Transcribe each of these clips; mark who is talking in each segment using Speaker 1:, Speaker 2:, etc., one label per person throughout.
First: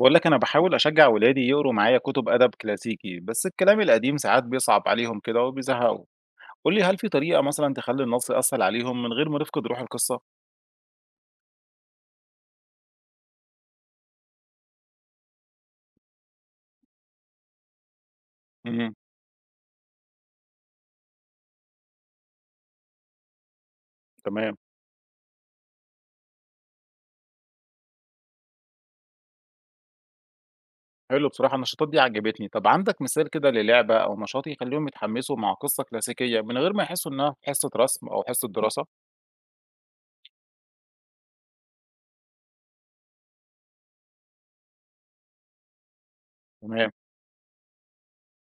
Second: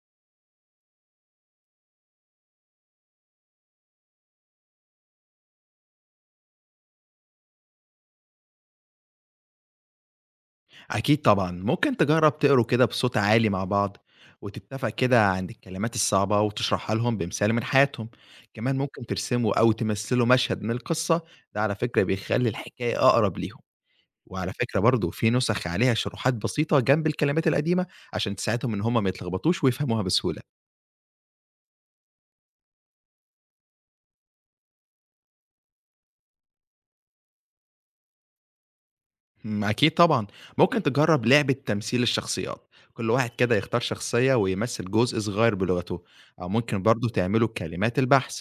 Speaker 1: بقول لك أنا بحاول أشجع ولادي يقروا معايا كتب أدب كلاسيكي، بس الكلام القديم ساعات بيصعب عليهم كده وبيزهقوا. قول لي، هل في طريقة مثلا تخلي النص يأثر عليهم من غير ما نفقد روح القصة؟
Speaker 2: أكيد طبعًا، ممكن تجرّب تقروا كده بصوت عالي مع بعض، وتتفق كده عند الكلمات الصعبة وتشرحها لهم بمثال من حياتهم، كمان
Speaker 1: امم
Speaker 2: ممكن ترسموا أو تمثّلوا مشهد من القصة، ده على فكرة بيخلّي الحكاية أقرب ليهم، وعلى
Speaker 1: تمام.
Speaker 2: فكرة برضه في نُسخ عليها شروحات بسيطة جنب الكلمات القديمة، عشان تساعدهم إن هُم ما يتلخبطوش ويفهموها بسهولة.
Speaker 1: حلو، بصراحة النشاطات دي عجبتني. طب عندك مثال كده للعبة أو نشاط يخليهم يتحمسوا مع قصة كلاسيكية من غير ما يحسوا إنها حصة رسم أو حصة دراسة؟
Speaker 2: أكيد طبعًا، ممكن تجرّب لعبة تمثيل الشخصيات، كل واحد كده يختار شخصية ويمثّل جزء صغير بلغته، أو ممكن
Speaker 1: تمام.
Speaker 2: برضه تعملوا كلمات البحث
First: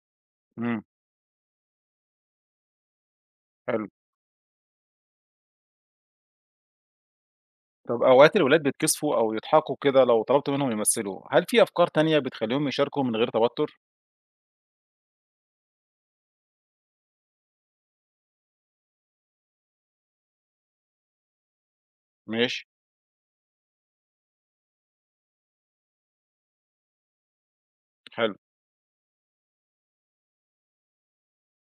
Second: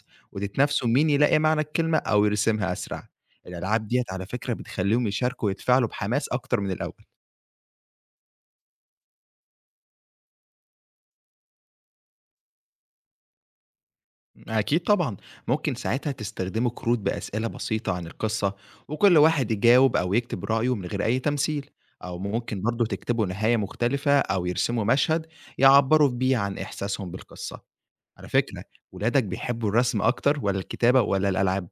Speaker 1: امم
Speaker 2: وتتنافسوا مين يلاقي معنى الكلمة أو يرسمها أسرع، الألعاب
Speaker 1: حلو.
Speaker 2: ديّة على فكرة بتخلّيهم يشاركوا ويتفاعلوا بحماس أكتر من الأول.
Speaker 1: طب أوقات الولاد بيتكسفوا أو يضحكوا كده لو طلبت منهم يمثلوا، هل في أفكار تانية بتخليهم يشاركوا من غير توتر؟
Speaker 2: أكيد طبعًا، ممكن ساعتها تستخدموا كروت بأسئلة بسيطة عن القصة، وكل واحد يجاوب أو يكتب رأيه من غير أي تمثيل، أو ممكن
Speaker 1: ماشي.
Speaker 2: برضه تكتبوا نهاية مختلفة أو يرسموا مشهد يعبّروا بيه عن إحساسهم بالقصة. على
Speaker 1: حلو.
Speaker 2: فكرة، ولادك بيحبوا الرسم أكتر والّا الكتابة والّا الألعاب؟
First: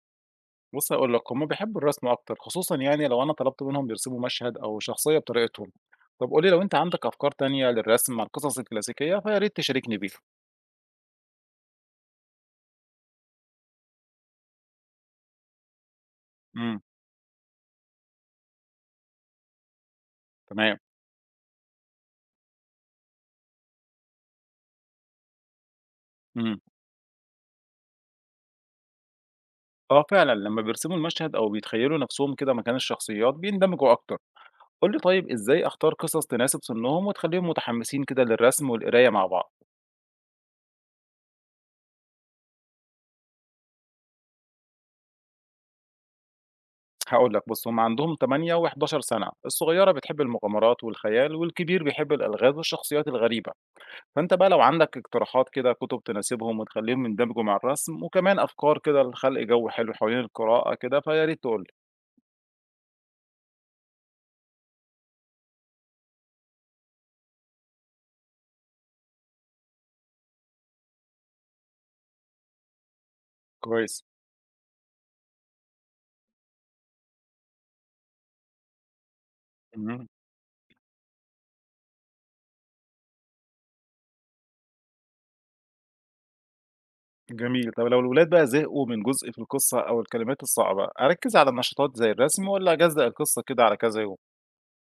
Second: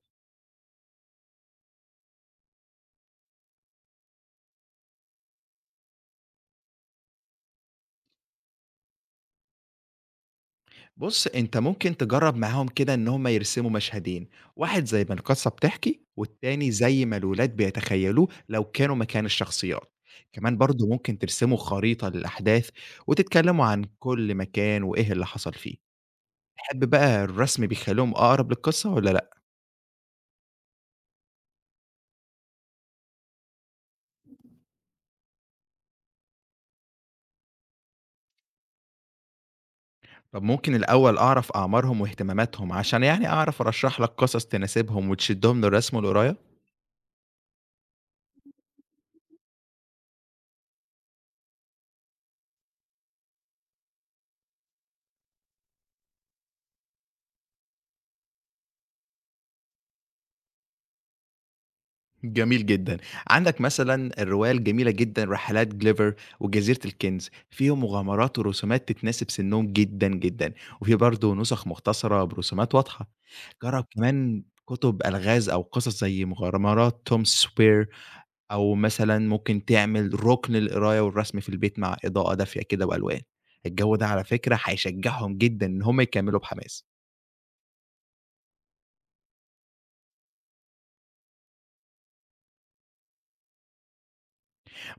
Speaker 1: بُص هاقول لك، هُم بيحبّوا الرسم أكتر، خصوصًا يعني لو أنا طلبت منهم يرسموا مشهد أو شخصية بطريقتهم. طب قُل لي، لو أنت عندك أفكار تانية للرسم عن القصص الكلاسيكية فيا ريت تشاركني بيها.
Speaker 2: بُص، أنت ممكن تجرّب معاهم كده إن هُم يرسموا مشهدين، واحد زي ما القصة بتحكي، والتاني
Speaker 1: إمم،
Speaker 2: زي ما الولاد بيتخيلوه لو كانوا مكان الشخصيات، كمان
Speaker 1: تمام،
Speaker 2: برضه ممكن ترسموا خريطة للأحداث وتتكلموا عن كل مكان وإيه اللي حصل فيه،
Speaker 1: إمم.
Speaker 2: تحب بقى الرسم بيخلّيهم أقرب للقصة والّا لأ؟
Speaker 1: آه فعلًا، لمّا بيرسموا المشهد أو بيتخيّلوا نَفْسهم كده مكان الشخصيات بيندمجوا أكتر. قُل لي طيب، إزاي أختار قصص تناسب سِنّهم وتخلّيهم متحمّسين كده للرسم والقراية مع بعض؟
Speaker 2: طب ممكن الأول أعرف أعمارهم واهتماماتهم عشان يعني أعرف أرشّح لك قصص تناسبهم وتشدّهم للرسم والقراية؟
Speaker 1: هاقول لك، بُص هُم عندهم 8 و11 سَنة، الصغيرة بتحب المغامرات والخيال والكبير بيحب الألغاز والشخصيات الغريبة. فأنت بقى لو عندك اقتراحات كده كُتب تناسبهم وتخلّيهم يندمجوا مع الرسم، وكمان أفكار كده لخلق جو حلو حوالين القراءة كده، فيا ريت تقول لي.
Speaker 2: جميل جدًا. عندك مثلًا الرواية الجميلة جدًا رحلات جليفر وجزيرة الكنز، فيهم مغامرات ورسومات تتناسب سنهم جدًا، جدًا، وفي برضه نسخ مختصرة برسومات واضحة. جرّب
Speaker 1: كويس.
Speaker 2: كمان كتب ألغاز أو قصص زي مغامرات توم سوير أو مثلًا ممكن
Speaker 1: اهم.
Speaker 2: تعمل رُكن للقراية والرسم في البيت مع إضاءة دافية كده وألوان. الجو ده على فكرة هيشجّعهم جدًا إن هم يكمّلوا بحماس.
Speaker 1: جميل. طب لو الولاد بقى زهقوا من جزء في القصة أو الكلمات الصعبة، أركّز على النشاطات زي الرسم والّا أجزأ القصة كده على كذا يوم؟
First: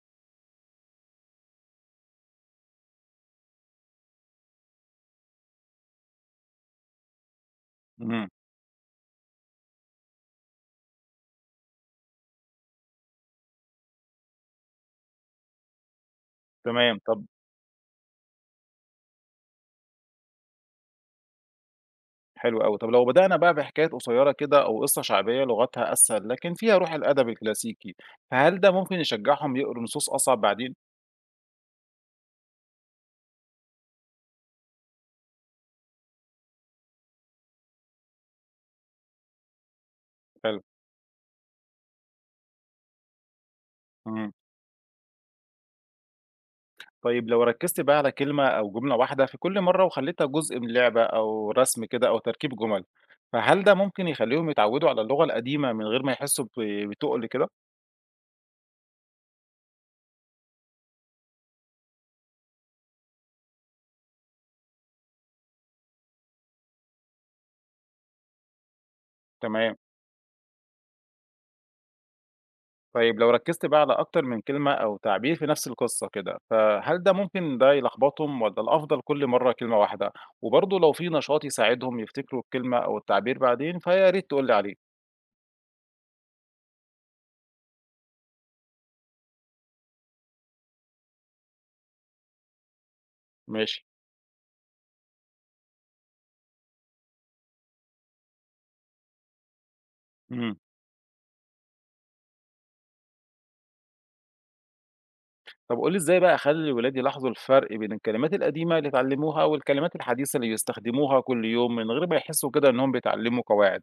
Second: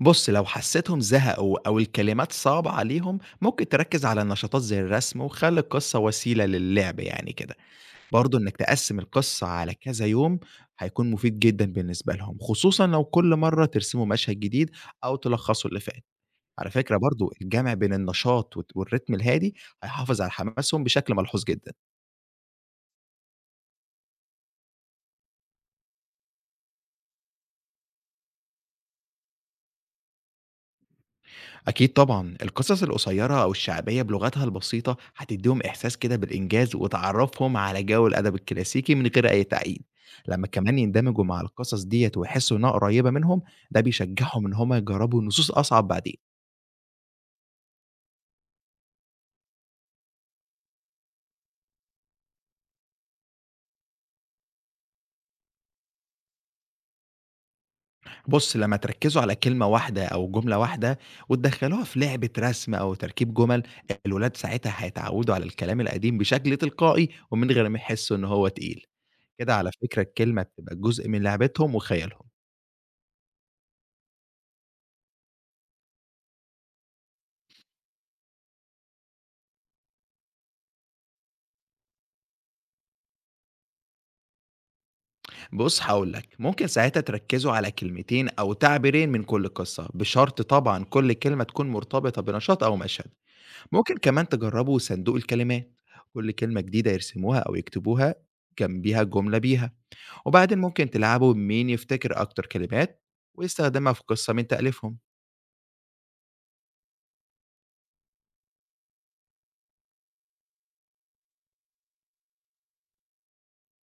Speaker 2: بُص، لو حسيتهم زهقوا أو الكلمات صعبة عليهم، ممكن تركّز على نشاطات زي الرسم وخلّي القصة وسيلة للعب يعني كده.
Speaker 1: اهم.
Speaker 2: برضه إنك تقسّم القصة على كذا يوم هيكون مفيد جدًا بالنسبة لهم، خصوصًا لو كل مرّة ترسموا مشهد جديد أو تلخّصوا اللي فات. على فكرة
Speaker 1: تمام، طب
Speaker 2: برضه الجمع بين النشاط والريتم الهادي هيحافظ على حماسهم بشكل ملحوظ جدًا.
Speaker 1: حلو أوي. طب لو بدأنا بقى بحكايات قصيرة كده أو قصة شعبية لغتها أسهل، لكن فيها روح الأدب الكلاسيكي، فهل ده ممكن يشجعهم يقروا نصوص أصعب بعدين؟
Speaker 2: أكيد طبعًا، القصص القصيّرة أو الشعبية بلغتها البسيطة هتدّيهم إحساس كده بالإنجاز وتعرّفهم على جو الأدب الكلاسيكي من غير أي تعقيد، لمّا
Speaker 1: حلو.
Speaker 2: كمان يندمجوا مع القصص ديّة ويحسّوا إنها قريّبة منهم، ده
Speaker 1: اهم.
Speaker 2: بيشجّعهم إن هم يجرّبوا نصوص أصعب بعدين.
Speaker 1: طيب لو ركزت بقى على كلمة أو جملة واحدة في كل مرة وخليتها جزء من لعبة أو رسم كده أو تركيب جمل، فهل ده ممكن يخليهم يتعودوا على اللغة القديمة من غير ما يحسوا بتقل كده؟
Speaker 2: بُص، لمّا تركّزوا على كلمة واحدة أو جملة واحدة وتدخّلوها في لعبة رسم أو تركيب جُمل، الولاد ساعتها هيتعوّدوا على الكلام القديم بشكل تلقائي ومن غير ما يحسّوا إن هو تقيل. كده على
Speaker 1: تمام.
Speaker 2: فكرة الكلمة بتبقى جزء من لعبتهم وخيالهم.
Speaker 1: طيب لو ركزت بقى على أكتر من كلمة أو تعبير في نفس القصة كده، فهل ده ممكن ده يلخبطهم ولا الأفضل كل مرة كلمة واحدة؟ وبرضه لو في نشاط يساعدهم يفتكروا الكلمة أو التعبير بعدين فيا ريت تقولي عليه.
Speaker 2: بُص هاقول لك، ممكن ساعتها تركّزوا على كلمتين أو تعبيرين من كل قصة، بشرط طبعًا كل كلمة تكون مرتبطة بنشاط أو مشهد.
Speaker 1: ماشي.
Speaker 2: ممكن كمان تجرّبوا صندوق الكلمات، كل كلمة جديدة يرسموها أو يكتبوها جنبيها جملة بيها،
Speaker 1: مم.
Speaker 2: وبعدين ممكن تلعبوا مين يفتكر أكتر كلمات ويستخدمها في قصة من تأليفهم.
Speaker 1: طب قُل لي، إزاي بقى أخلّي ولادي يلاحظوا الفرق بين الكلمات القديمة اللي اتعلموها والكلمات الحديثة اللي بيستخدموها كل يوم من غير ما يحسّوا كده إنّهم بيتعلموا قواعد؟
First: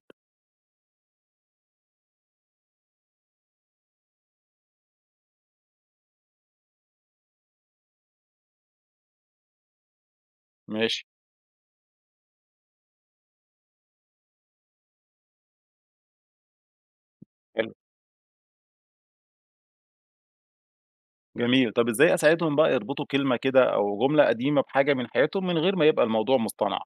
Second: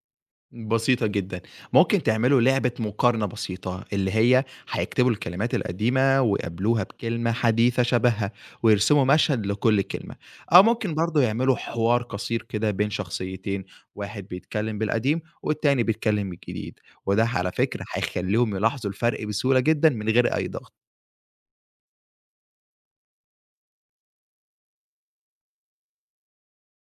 Speaker 2: بسيطة جدًا، ممكن تعملوا لعبة مقارنة بسيطة، اللي هي هيكتبوا الكلمات القديمة ويقابلوها بكلمة حديثة شبهها، ويرسموا مشهد لكل كلمة، أو ممكن
Speaker 1: ماشي،
Speaker 2: برضه يعملوا حوار قصير كده بين شخصيتين، واحد بيتكلم بالقديم والتاني بيتكلم بالجديد، وده على
Speaker 1: حلو،
Speaker 2: فكرة هيخلّيهم يلاحظوا الفرق بسهولة جدًا من غير أي ضغط.
Speaker 1: جميل. طب إزاي أساعدهم بقى يربطوا كلمة كده أو جملة قديمة بحاجة من حياتهم من غير ما يبقى الموضوع مصطنع؟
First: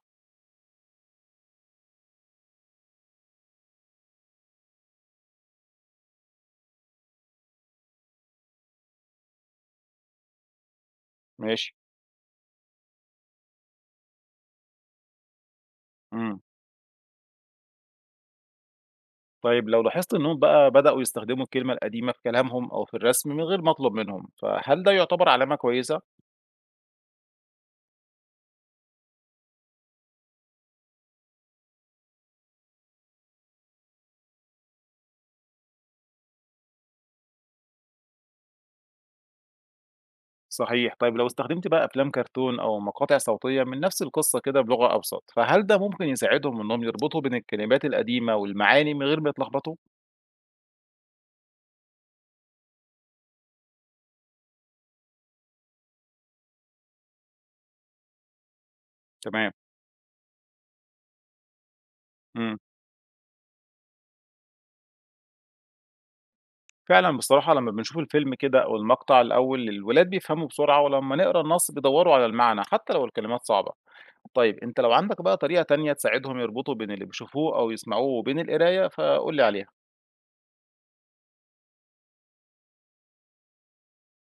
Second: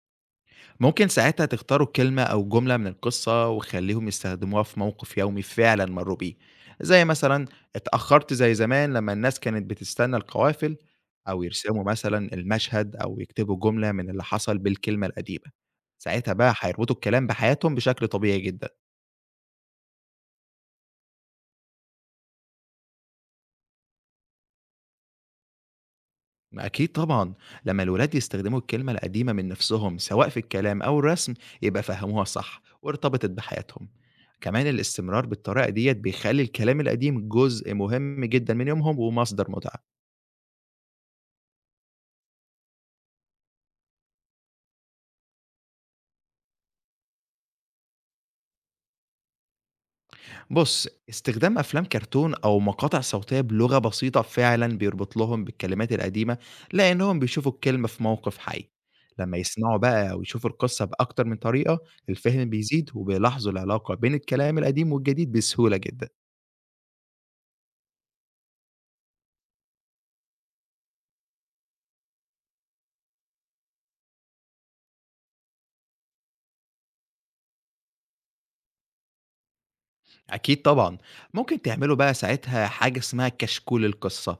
Speaker 2: ممكن ساعتها تختاروا كلمة أو جملة من القصة وخليهم يستخدموها في موقف يومي فعلا مروا بيه زي مثلا اتأخرت زي زمان لما الناس كانت بتستنى القوافل أو
Speaker 1: ماشي،
Speaker 2: يرسموا مثلا المشهد أو يكتبوا جملة من اللي حصل بالكلمة القديمة ساعتها
Speaker 1: إمم.
Speaker 2: بقى هيربطوا الكلام بحياتهم بشكل طبيعي جدا.
Speaker 1: طيب لو لاحظت إنّهم بقى بدأوا يستخدموا الكلمة القديمة في كلامهم أو في الرسم من غير ما أطلب منهم، فهل ده يُعتبر علامة كويسة؟
Speaker 2: ما أكيد طبعًا، لمّا الولاد يستخدموا الكلمة القديمة من نفسهم سواء في الكلام أو الرسم، يبقى فهموها صح وارتبطت بحياتهم. كمان الاستمرار بالطريقة ديّة بيخلّي الكلام القديم جزء مهم جدًا من يومهم ومصدر متعة.
Speaker 1: صحيح. طيب لو استخدمت بقى أفلام كرتون أو مقاطع صوتية من نفس القصة كده بلغة أبسط، فهل ده ممكن يساعدهم إنهم يربطوا بين الكلمات القديمة والمعاني من غير ما يتلخبطوا؟
Speaker 2: بُص، استخدام أفلام كرتون أو مقاطع صوتية بلغة بسيطة فعلًا بيربط لهم بالكلمات القديمة، لإنهم بيشوفوا الكلمة في موقف حي. لمّا
Speaker 1: تمام،
Speaker 2: يسمعوا بقى أو يشوفوا القصة بأكتر من طريقة، الفهم
Speaker 1: إمم،
Speaker 2: بيزيد وبيلاحظوا العلاقة بين الكلام القديم والجديد بسهولة جدًا.
Speaker 1: فعلًا بصراحة لمّا بنشوف الفيلم كده أو المقطع الأول الولاد بيفهموا بسرعة، ولمّا نقرا النص بيدوروا على المعنى حتى لو الكلمات صعبة. طيب أنت لو عندك بقى طريقة تانية تساعدهم يربطوا بين اللي بيشوفوه أو يسمعوه وبين القراية فقُل لي عليها.
Speaker 2: أكيد طبعًا، ممكن تعملوا بقى ساعتها حاجة اسمها كشكول القصة،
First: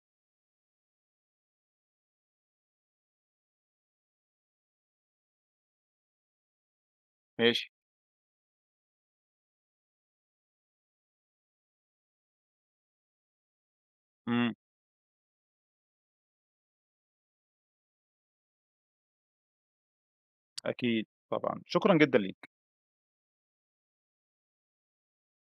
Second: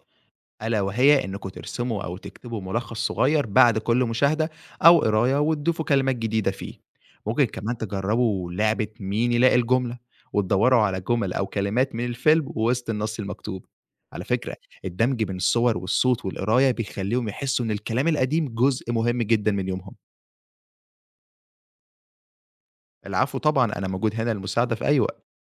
Speaker 2: ألا وهي إنكم ترسموا أو تكتبوا ملخص صغير بعد كل مشاهدة أو قراية وتضيفوا كلمات جديدة فيه، ممكن
Speaker 1: ماشي،
Speaker 2: كمان تجربوا لعبة مين يلاقي الجملة، وتدوروا على جمل أو كلمات من الفيلم وسط النص المكتوب، على
Speaker 1: إمم،
Speaker 2: فكرة الدمج بين الصور والصوت والقراية بيخليهم يحسوا إن الكلام القديم جزء مهم جدًا من يومهم،
Speaker 1: أكيد طبعًا، شكرًا جدًا ليك.
Speaker 2: العفو طبعًا أنا موجود هنا للمساعدة في أي وقت.